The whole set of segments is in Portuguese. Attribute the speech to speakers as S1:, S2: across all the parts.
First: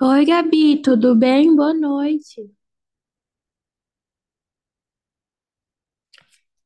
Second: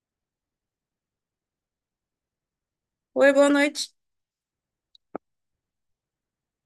S1: Oi, Gabi, tudo bem? Boa noite.
S2: Oi, boa noite.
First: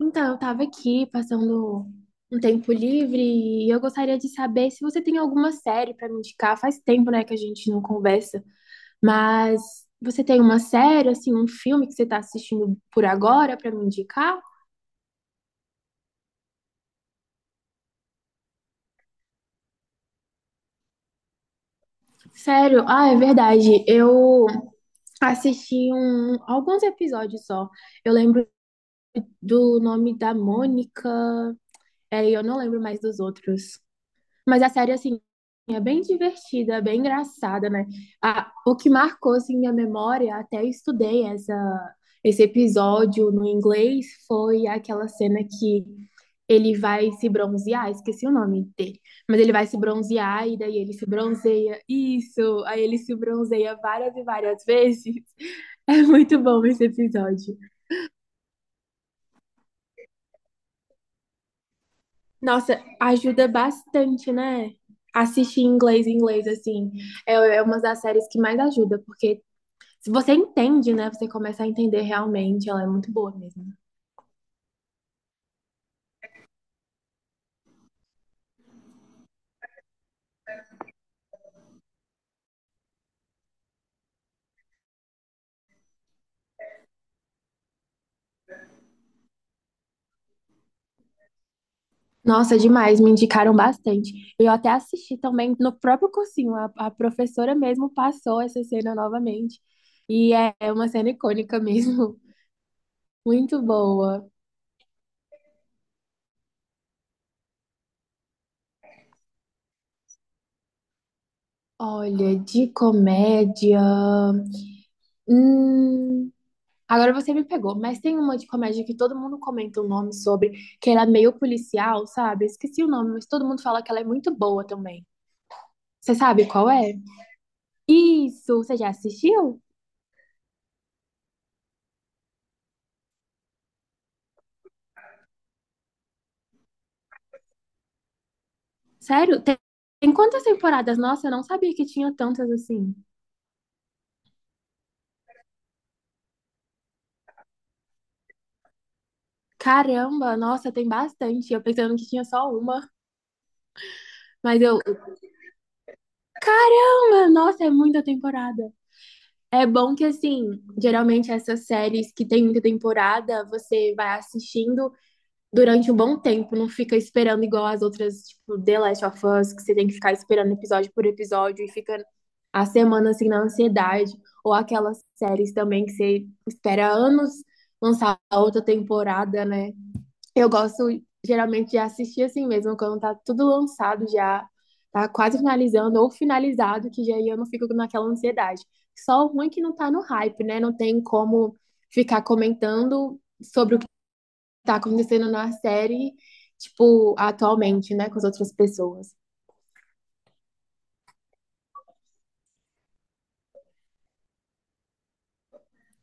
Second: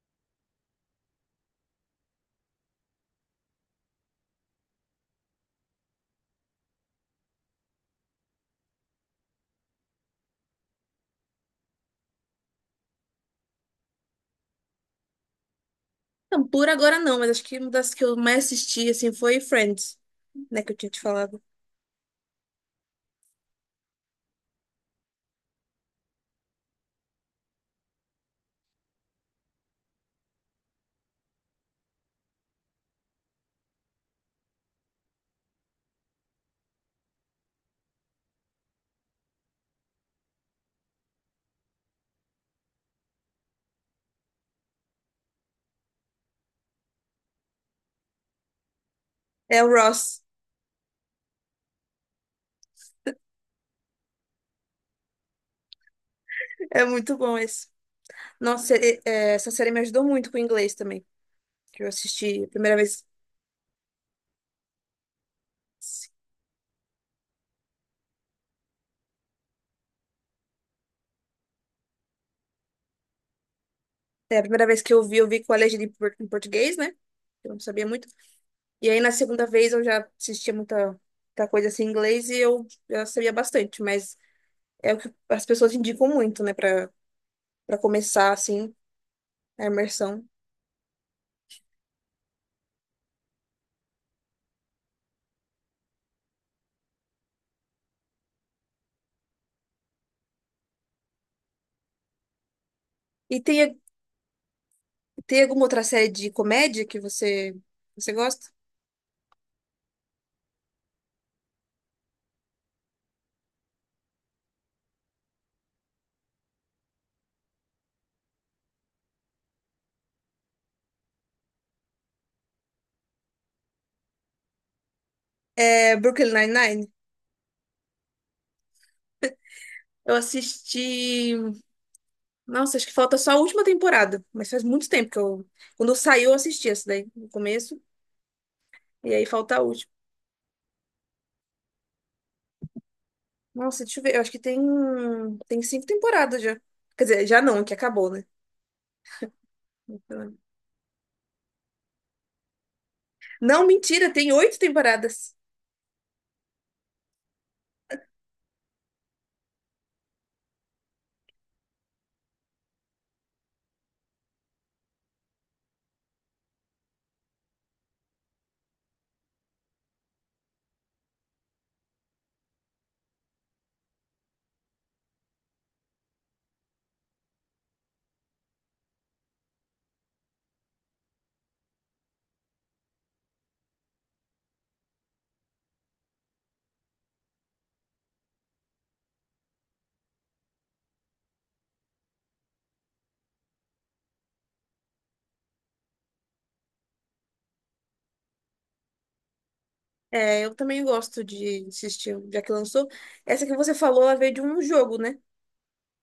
S1: Então, eu estava aqui passando um tempo livre e eu gostaria de saber se você tem alguma série para me indicar. Faz tempo, né, que a gente não conversa, mas você tem uma série, assim, um filme que você está assistindo por agora para me indicar?
S2: Não, por agora não, mas acho que uma das que eu mais assisti, assim, foi Friends, né, que eu tinha te falado.
S1: Sério? Ah, é verdade. Eu assisti alguns episódios só. Eu lembro do nome da Mônica, é, e eu não lembro mais dos outros. Mas a série, assim, é bem divertida, bem engraçada, né? Ah, o que marcou, assim, minha memória, até estudei esse episódio no inglês, foi aquela cena que ele vai se bronzear, esqueci o nome dele, mas ele
S2: É
S1: vai
S2: o
S1: se
S2: Ross.
S1: bronzear e daí ele se bronzeia, isso, aí ele se bronzeia várias e várias vezes. É muito bom esse
S2: É muito bom
S1: episódio.
S2: esse. Nossa, essa série me ajudou muito com o inglês também, que eu assisti a primeira
S1: Nossa,
S2: vez.
S1: ajuda bastante, né? Assistir em inglês, assim, é uma das séries que mais ajuda, porque se você entende, né, você começa a entender realmente, ela é muito boa mesmo.
S2: É, a primeira vez que eu vi com a legenda em português, né? Eu não sabia muito. E aí, na segunda vez, eu já assistia muita coisa assim em inglês e eu já sabia bastante, mas é o que as pessoas indicam muito, né, pra começar, assim, a imersão.
S1: Nossa, demais, me indicaram bastante. Eu até assisti também no próprio cursinho, a professora mesmo passou essa cena novamente, é, é uma cena icônica mesmo,
S2: E
S1: muito
S2: tem
S1: boa.
S2: Tem alguma outra série de comédia que você gosta?
S1: Olha, de comédia. Hum... Agora você me pegou, mas tem uma de comédia que todo mundo comenta o nome sobre, que era meio policial, sabe? Esqueci o nome, mas todo mundo fala que ela é muito boa também.
S2: É
S1: Você
S2: Brooklyn
S1: sabe qual
S2: Nine-Nine?
S1: é? Isso, você já assistiu?
S2: Eu assisti. Nossa, acho que falta só a última temporada, mas faz muito tempo que eu. Quando saiu, eu assisti essa daí, no começo, e aí
S1: Sério?
S2: falta a última.
S1: Tem quantas temporadas? Nossa, eu não sabia que tinha tantas assim.
S2: Nossa, deixa eu ver, eu acho que tem, tem cinco temporadas já. Quer dizer, já não, que acabou, né?
S1: Caramba, nossa, tem bastante. Eu pensando que tinha só uma,
S2: Não, mentira, tem oito
S1: mas
S2: temporadas.
S1: caramba, nossa, é muita temporada. É bom que assim, geralmente essas séries que tem muita temporada, você vai assistindo durante um bom tempo, não fica esperando igual as outras, tipo, The Last of Us, que você tem que ficar esperando episódio por episódio e fica a semana assim na ansiedade, ou aquelas séries também que você espera anos lançar a outra temporada, né? Eu gosto geralmente de assistir assim mesmo, quando tá tudo lançado já, tá quase finalizando ou finalizado, que já aí eu não fico naquela ansiedade. Só o ruim é que não tá no hype, né? Não tem como ficar comentando sobre tá acontecendo na série, tipo, atualmente, né, com as outras pessoas.
S2: É, eu também gosto de assistir, já que lançou. Essa que você falou, ela veio de um jogo, né?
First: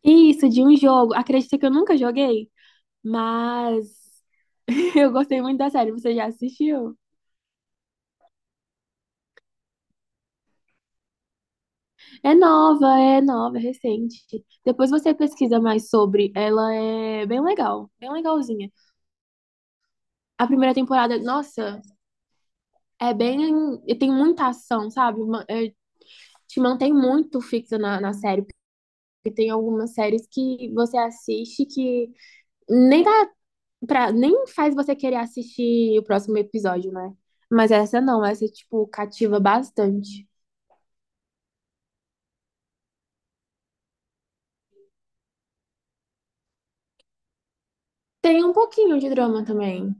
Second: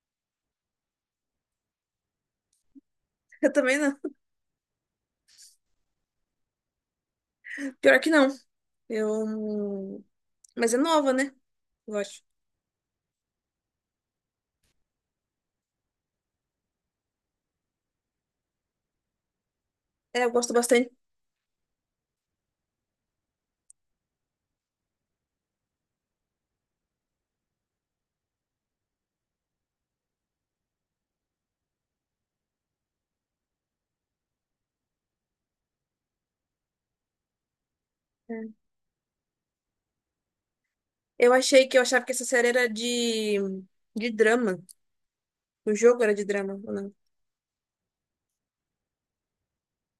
S1: Isso, de um jogo. Acredita que eu nunca joguei,
S2: Eu também
S1: mas
S2: não.
S1: eu gostei muito da série. Você já assistiu?
S2: Pior que não. Eu... Mas é nova, né? Gosto.
S1: É nova, é recente. Depois você pesquisa mais sobre. Ela é bem legal, bem legalzinha.
S2: É, eu
S1: A
S2: gosto
S1: primeira
S2: bastante.
S1: temporada, nossa, é bem. Tem muita ação, sabe? Ma- é, te mantém muito fixa na série. Porque tem algumas séries que você assiste que nem tá pra, nem faz você querer assistir o próximo episódio, né? Mas essa não,
S2: É.
S1: essa, tipo, cativa bastante.
S2: Eu achava que essa série era de drama. O jogo era de drama, ou não?
S1: Tem um pouquinho de drama também.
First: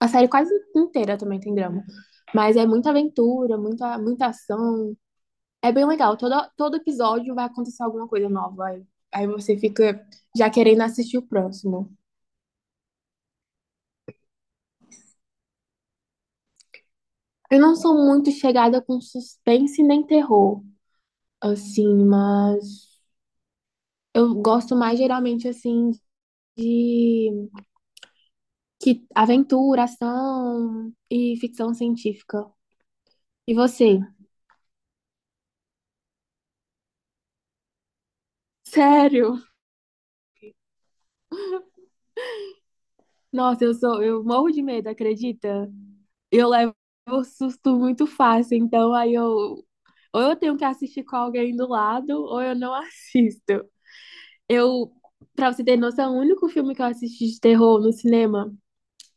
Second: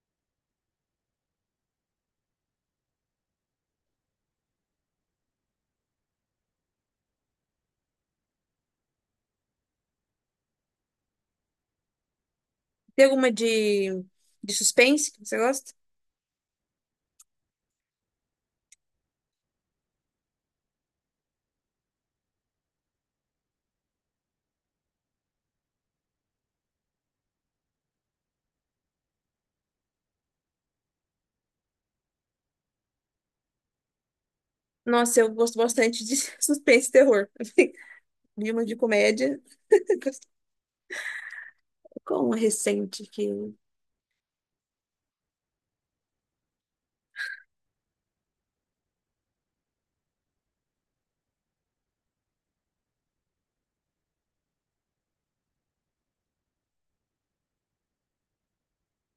S1: A série quase inteira também tem drama. Mas é muita aventura, muita ação. É bem legal. Todo episódio vai acontecer alguma coisa nova. Aí você fica já querendo assistir o próximo.
S2: Tem alguma de suspense que você gosta?
S1: Eu não sou muito chegada com suspense nem terror, assim, mas eu gosto mais geralmente, assim, de que aventura, ação e ficção científica. E você?
S2: Nossa, eu gosto bastante de suspense e terror. Vi uma de
S1: Sério?
S2: comédia. Com uma recente que.
S1: Nossa, eu morro de medo, acredita? Eu levo susto muito fácil, então aí eu ou eu tenho que assistir com alguém do lado ou eu não assisto. Eu, pra você ter noção, o único filme que eu assisti de terror no cinema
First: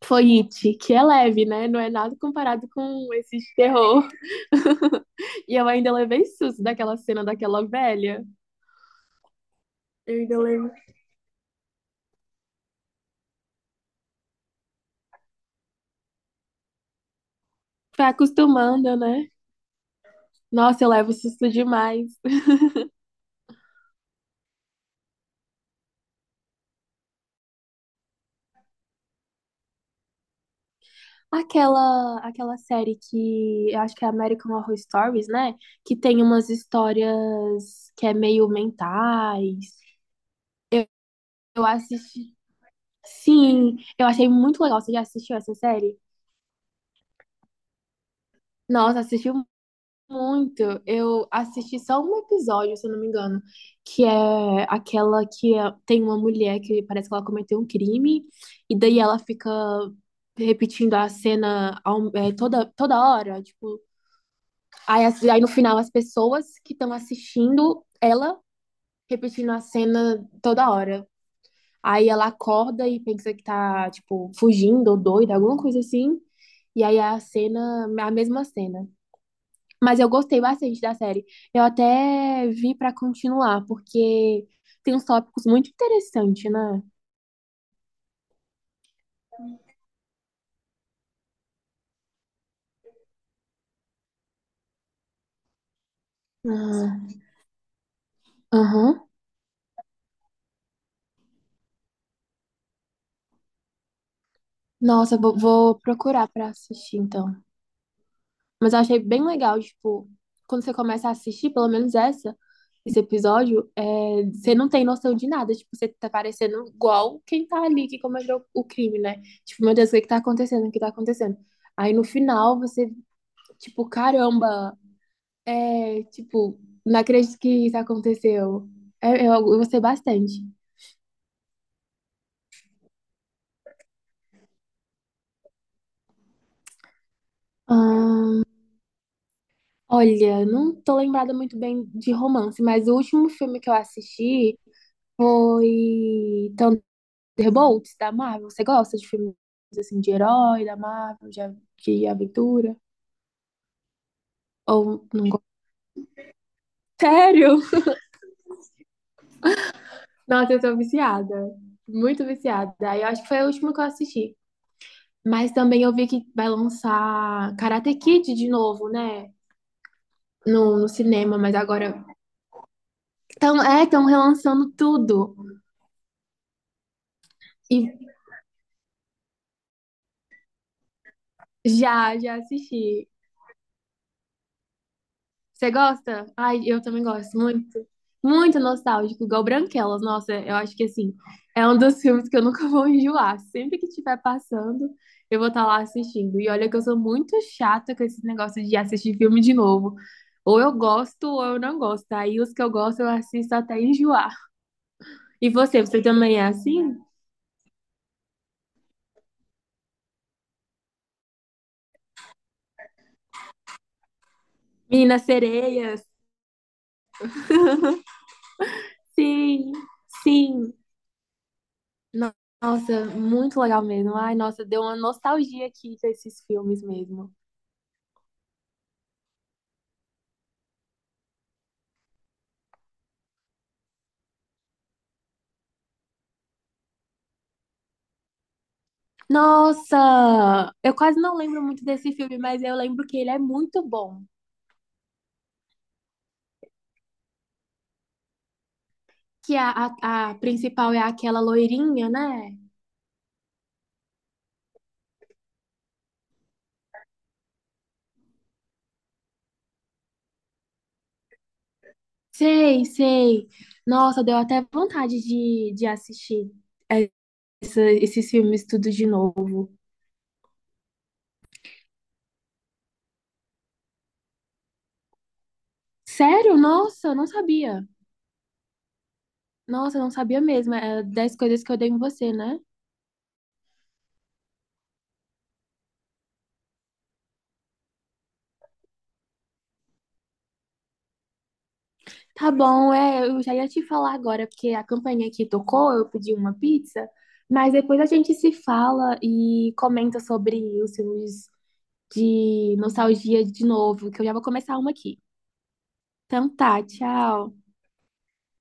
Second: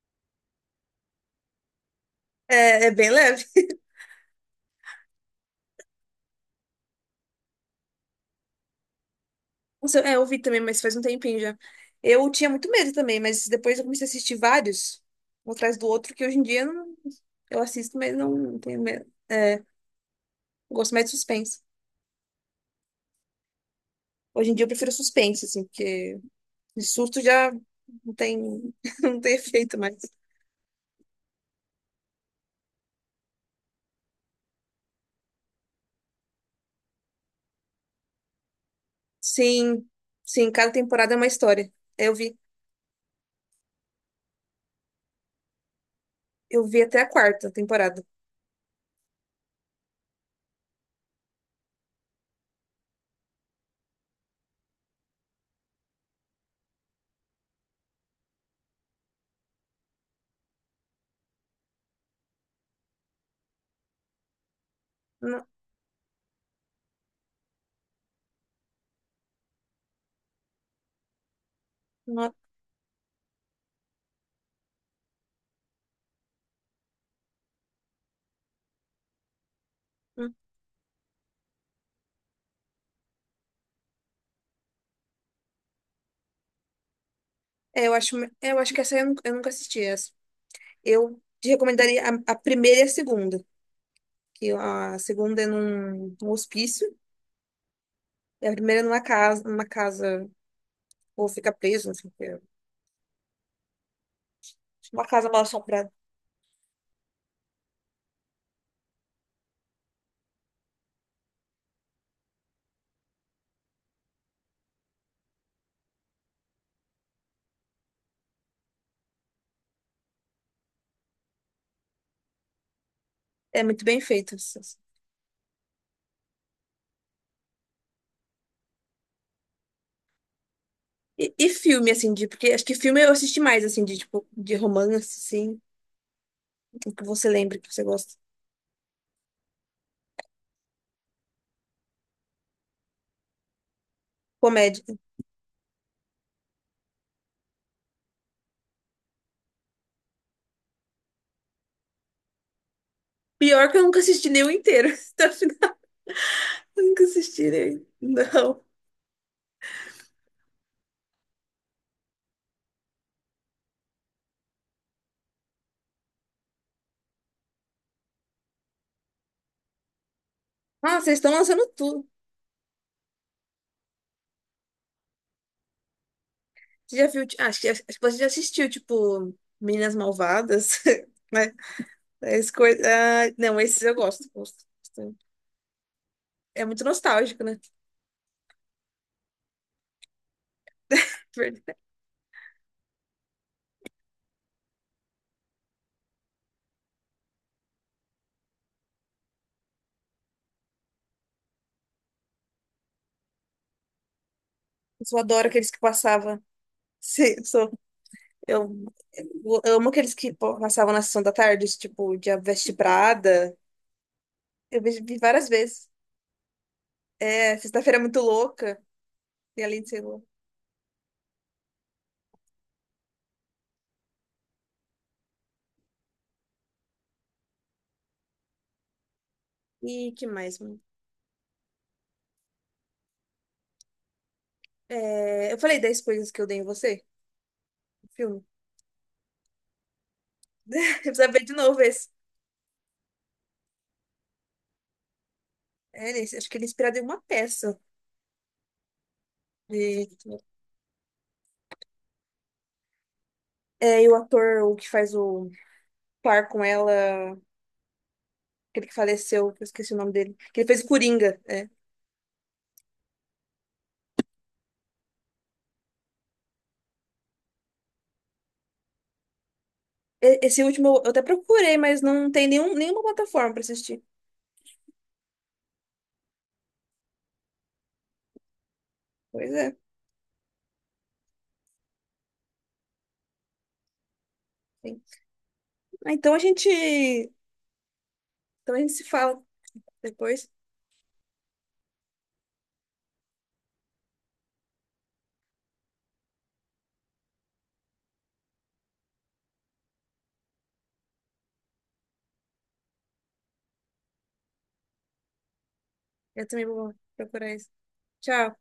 S1: foi It, que é leve, né? Não é nada comparado
S2: É, é
S1: com
S2: bem
S1: esse
S2: leve.
S1: de terror. E eu ainda levei susto daquela cena daquela velha.
S2: Nossa, é,
S1: Eu
S2: eu vi
S1: ainda
S2: também,
S1: lembro.
S2: mas faz um tempinho já. Eu tinha muito medo também, mas depois eu comecei a assistir vários, um atrás do outro, que hoje em dia eu assisto,
S1: Vai
S2: mas não tenho
S1: acostumando,
S2: medo.
S1: né?
S2: É, eu
S1: Nossa, eu
S2: gosto mais de
S1: levo susto
S2: suspense.
S1: demais.
S2: Hoje em dia eu prefiro suspense, assim, porque de susto já não tem, não tem efeito mais.
S1: Aquela série que eu acho que é American Horror Stories, né? Que tem umas histórias que é meio mentais.
S2: Sim, sim, cada
S1: Eu,
S2: temporada é uma
S1: eu
S2: história. Eu
S1: assisti.
S2: vi,
S1: Sim, eu achei muito legal. Você já assistiu essa série?
S2: eu vi até a quarta temporada.
S1: Nossa, assistiu muito. Eu assisti só um episódio, se eu não me engano, que é aquela que é- tem uma mulher que parece que ela cometeu um crime, e daí ela fica repetindo a cena ao- é, toda hora. Tipo, aí, as- aí
S2: Não,
S1: no final as pessoas que estão assistindo ela repetindo a cena toda hora. Aí ela
S2: não,
S1: acorda e pensa que tá, tipo, fugindo ou doida, alguma coisa assim. E aí a cena, a mesma cena. Mas eu
S2: não.
S1: gostei bastante da série. Eu até vi pra continuar, porque tem uns tópicos muito interessantes, né?
S2: Eu acho que essa eu nunca assisti essa. Eu te recomendaria a primeira e a segunda. Que a segunda é num hospício,
S1: Ah,
S2: e a primeira é
S1: aham.
S2: numa casa, ou fica preso, não sei o que. Uma
S1: Nossa,
S2: casa mal
S1: vou
S2: assombrada.
S1: procurar pra assistir, então. Mas eu achei bem legal, tipo, quando você começa a assistir, pelo menos esse episódio, é, você não tem noção de nada. Tipo, você tá parecendo igual quem tá ali que cometeu o crime, né? Tipo, meu Deus, o que que tá acontecendo? O que tá acontecendo? Aí no final você,
S2: É muito
S1: tipo,
S2: bem feita.
S1: caramba. É, tipo, não acredito que isso aconteceu. É, eu gostei bastante.
S2: E filme, assim, porque acho que filme eu assisti mais, assim, de tipo, de romance, assim, o que você lembra que você gosta.
S1: Ah, olha, não tô lembrada muito bem de romance, mas o último filme que eu assisti
S2: Comédia.
S1: foi Thunderbolts, da Marvel. Você gosta de filmes assim de herói, da Marvel, a- de aventura?
S2: Pior que eu nunca assisti nenhum inteiro.
S1: Ou
S2: Até
S1: não
S2: o
S1: gosta?
S2: final, eu nunca assisti
S1: Sério?
S2: nenhum. Não.
S1: Nossa, eu tô viciada. Muito viciada. Aí eu acho que foi o último que eu assisti. Mas também eu vi que vai lançar Karate Kid de novo, né? No
S2: Ah, vocês estão
S1: cinema, mas
S2: lançando
S1: agora
S2: tudo.
S1: estão é, tão relançando tudo.
S2: Você já viu? Ti- Ah, acho que
S1: E
S2: você já assistiu, tipo, Meninas Malvadas, né?
S1: já
S2: Esse coisa...
S1: assisti.
S2: ah, não, esses eu gosto, gosto bastante.
S1: Você gosta? Ai,
S2: É
S1: eu
S2: muito
S1: também gosto
S2: nostálgico, né?
S1: muito. Muito nostálgico, igual Branquelas. Nossa, eu acho que assim, é um
S2: Verdade.
S1: dos filmes que eu nunca vou enjoar. Sempre que estiver passando, eu vou estar lá assistindo. E olha que eu sou muito chata com esses negócios de assistir filme de novo. Ou eu gosto ou eu não gosto. Aí os que eu gosto eu assisto até enjoar.
S2: Eu só adoro
S1: E
S2: aqueles que
S1: você também
S2: passava
S1: é assim?
S2: sim. Eu, eu amo aqueles que pô, passavam na sessão da tarde, tipo, de A Veste Prada. Eu vi
S1: Minas
S2: várias vezes.
S1: Sereias,
S2: É, Sexta-feira é Muito Louca, e
S1: sim,
S2: além de ser louca.
S1: sim. No- Nossa, muito legal mesmo. Ai, nossa, deu uma nostalgia aqui desses filmes mesmo.
S2: E que mais, mano? É, eu falei 10 coisas que eu dei em você, o filme.
S1: Nossa, eu
S2: Eu
S1: quase
S2: precisava
S1: não
S2: ver de
S1: lembro
S2: novo
S1: muito
S2: esse.
S1: desse filme, mas eu lembro que ele é muito bom.
S2: É, acho que ele é inspirado em uma peça.
S1: Que é
S2: E,
S1: a principal é aquela loirinha, né?
S2: e o ator, o que faz o par com ela, aquele que faleceu, que eu esqueci o nome dele, que ele fez o Coringa.
S1: Sei, sei. Nossa, deu até vontade de assistir essa- esses filmes tudo de novo.
S2: Esse último eu até procurei, mas não tem nenhuma plataforma pra assistir.
S1: Sério? Nossa, eu não sabia.
S2: Pois é.
S1: Nossa, eu não sabia mesmo. É 10 coisas que eu dei em você, né?
S2: Então a gente se fala depois.
S1: Tá bom, é, eu já ia te falar agora, porque a campainha aqui tocou, eu pedi uma pizza, mas depois a gente se fala e comenta sobre os filmes de nostalgia de novo, que eu já vou começar uma aqui.
S2: Eu
S1: Então
S2: também
S1: tá,
S2: vou procurar
S1: tchau.
S2: isso. Tchau.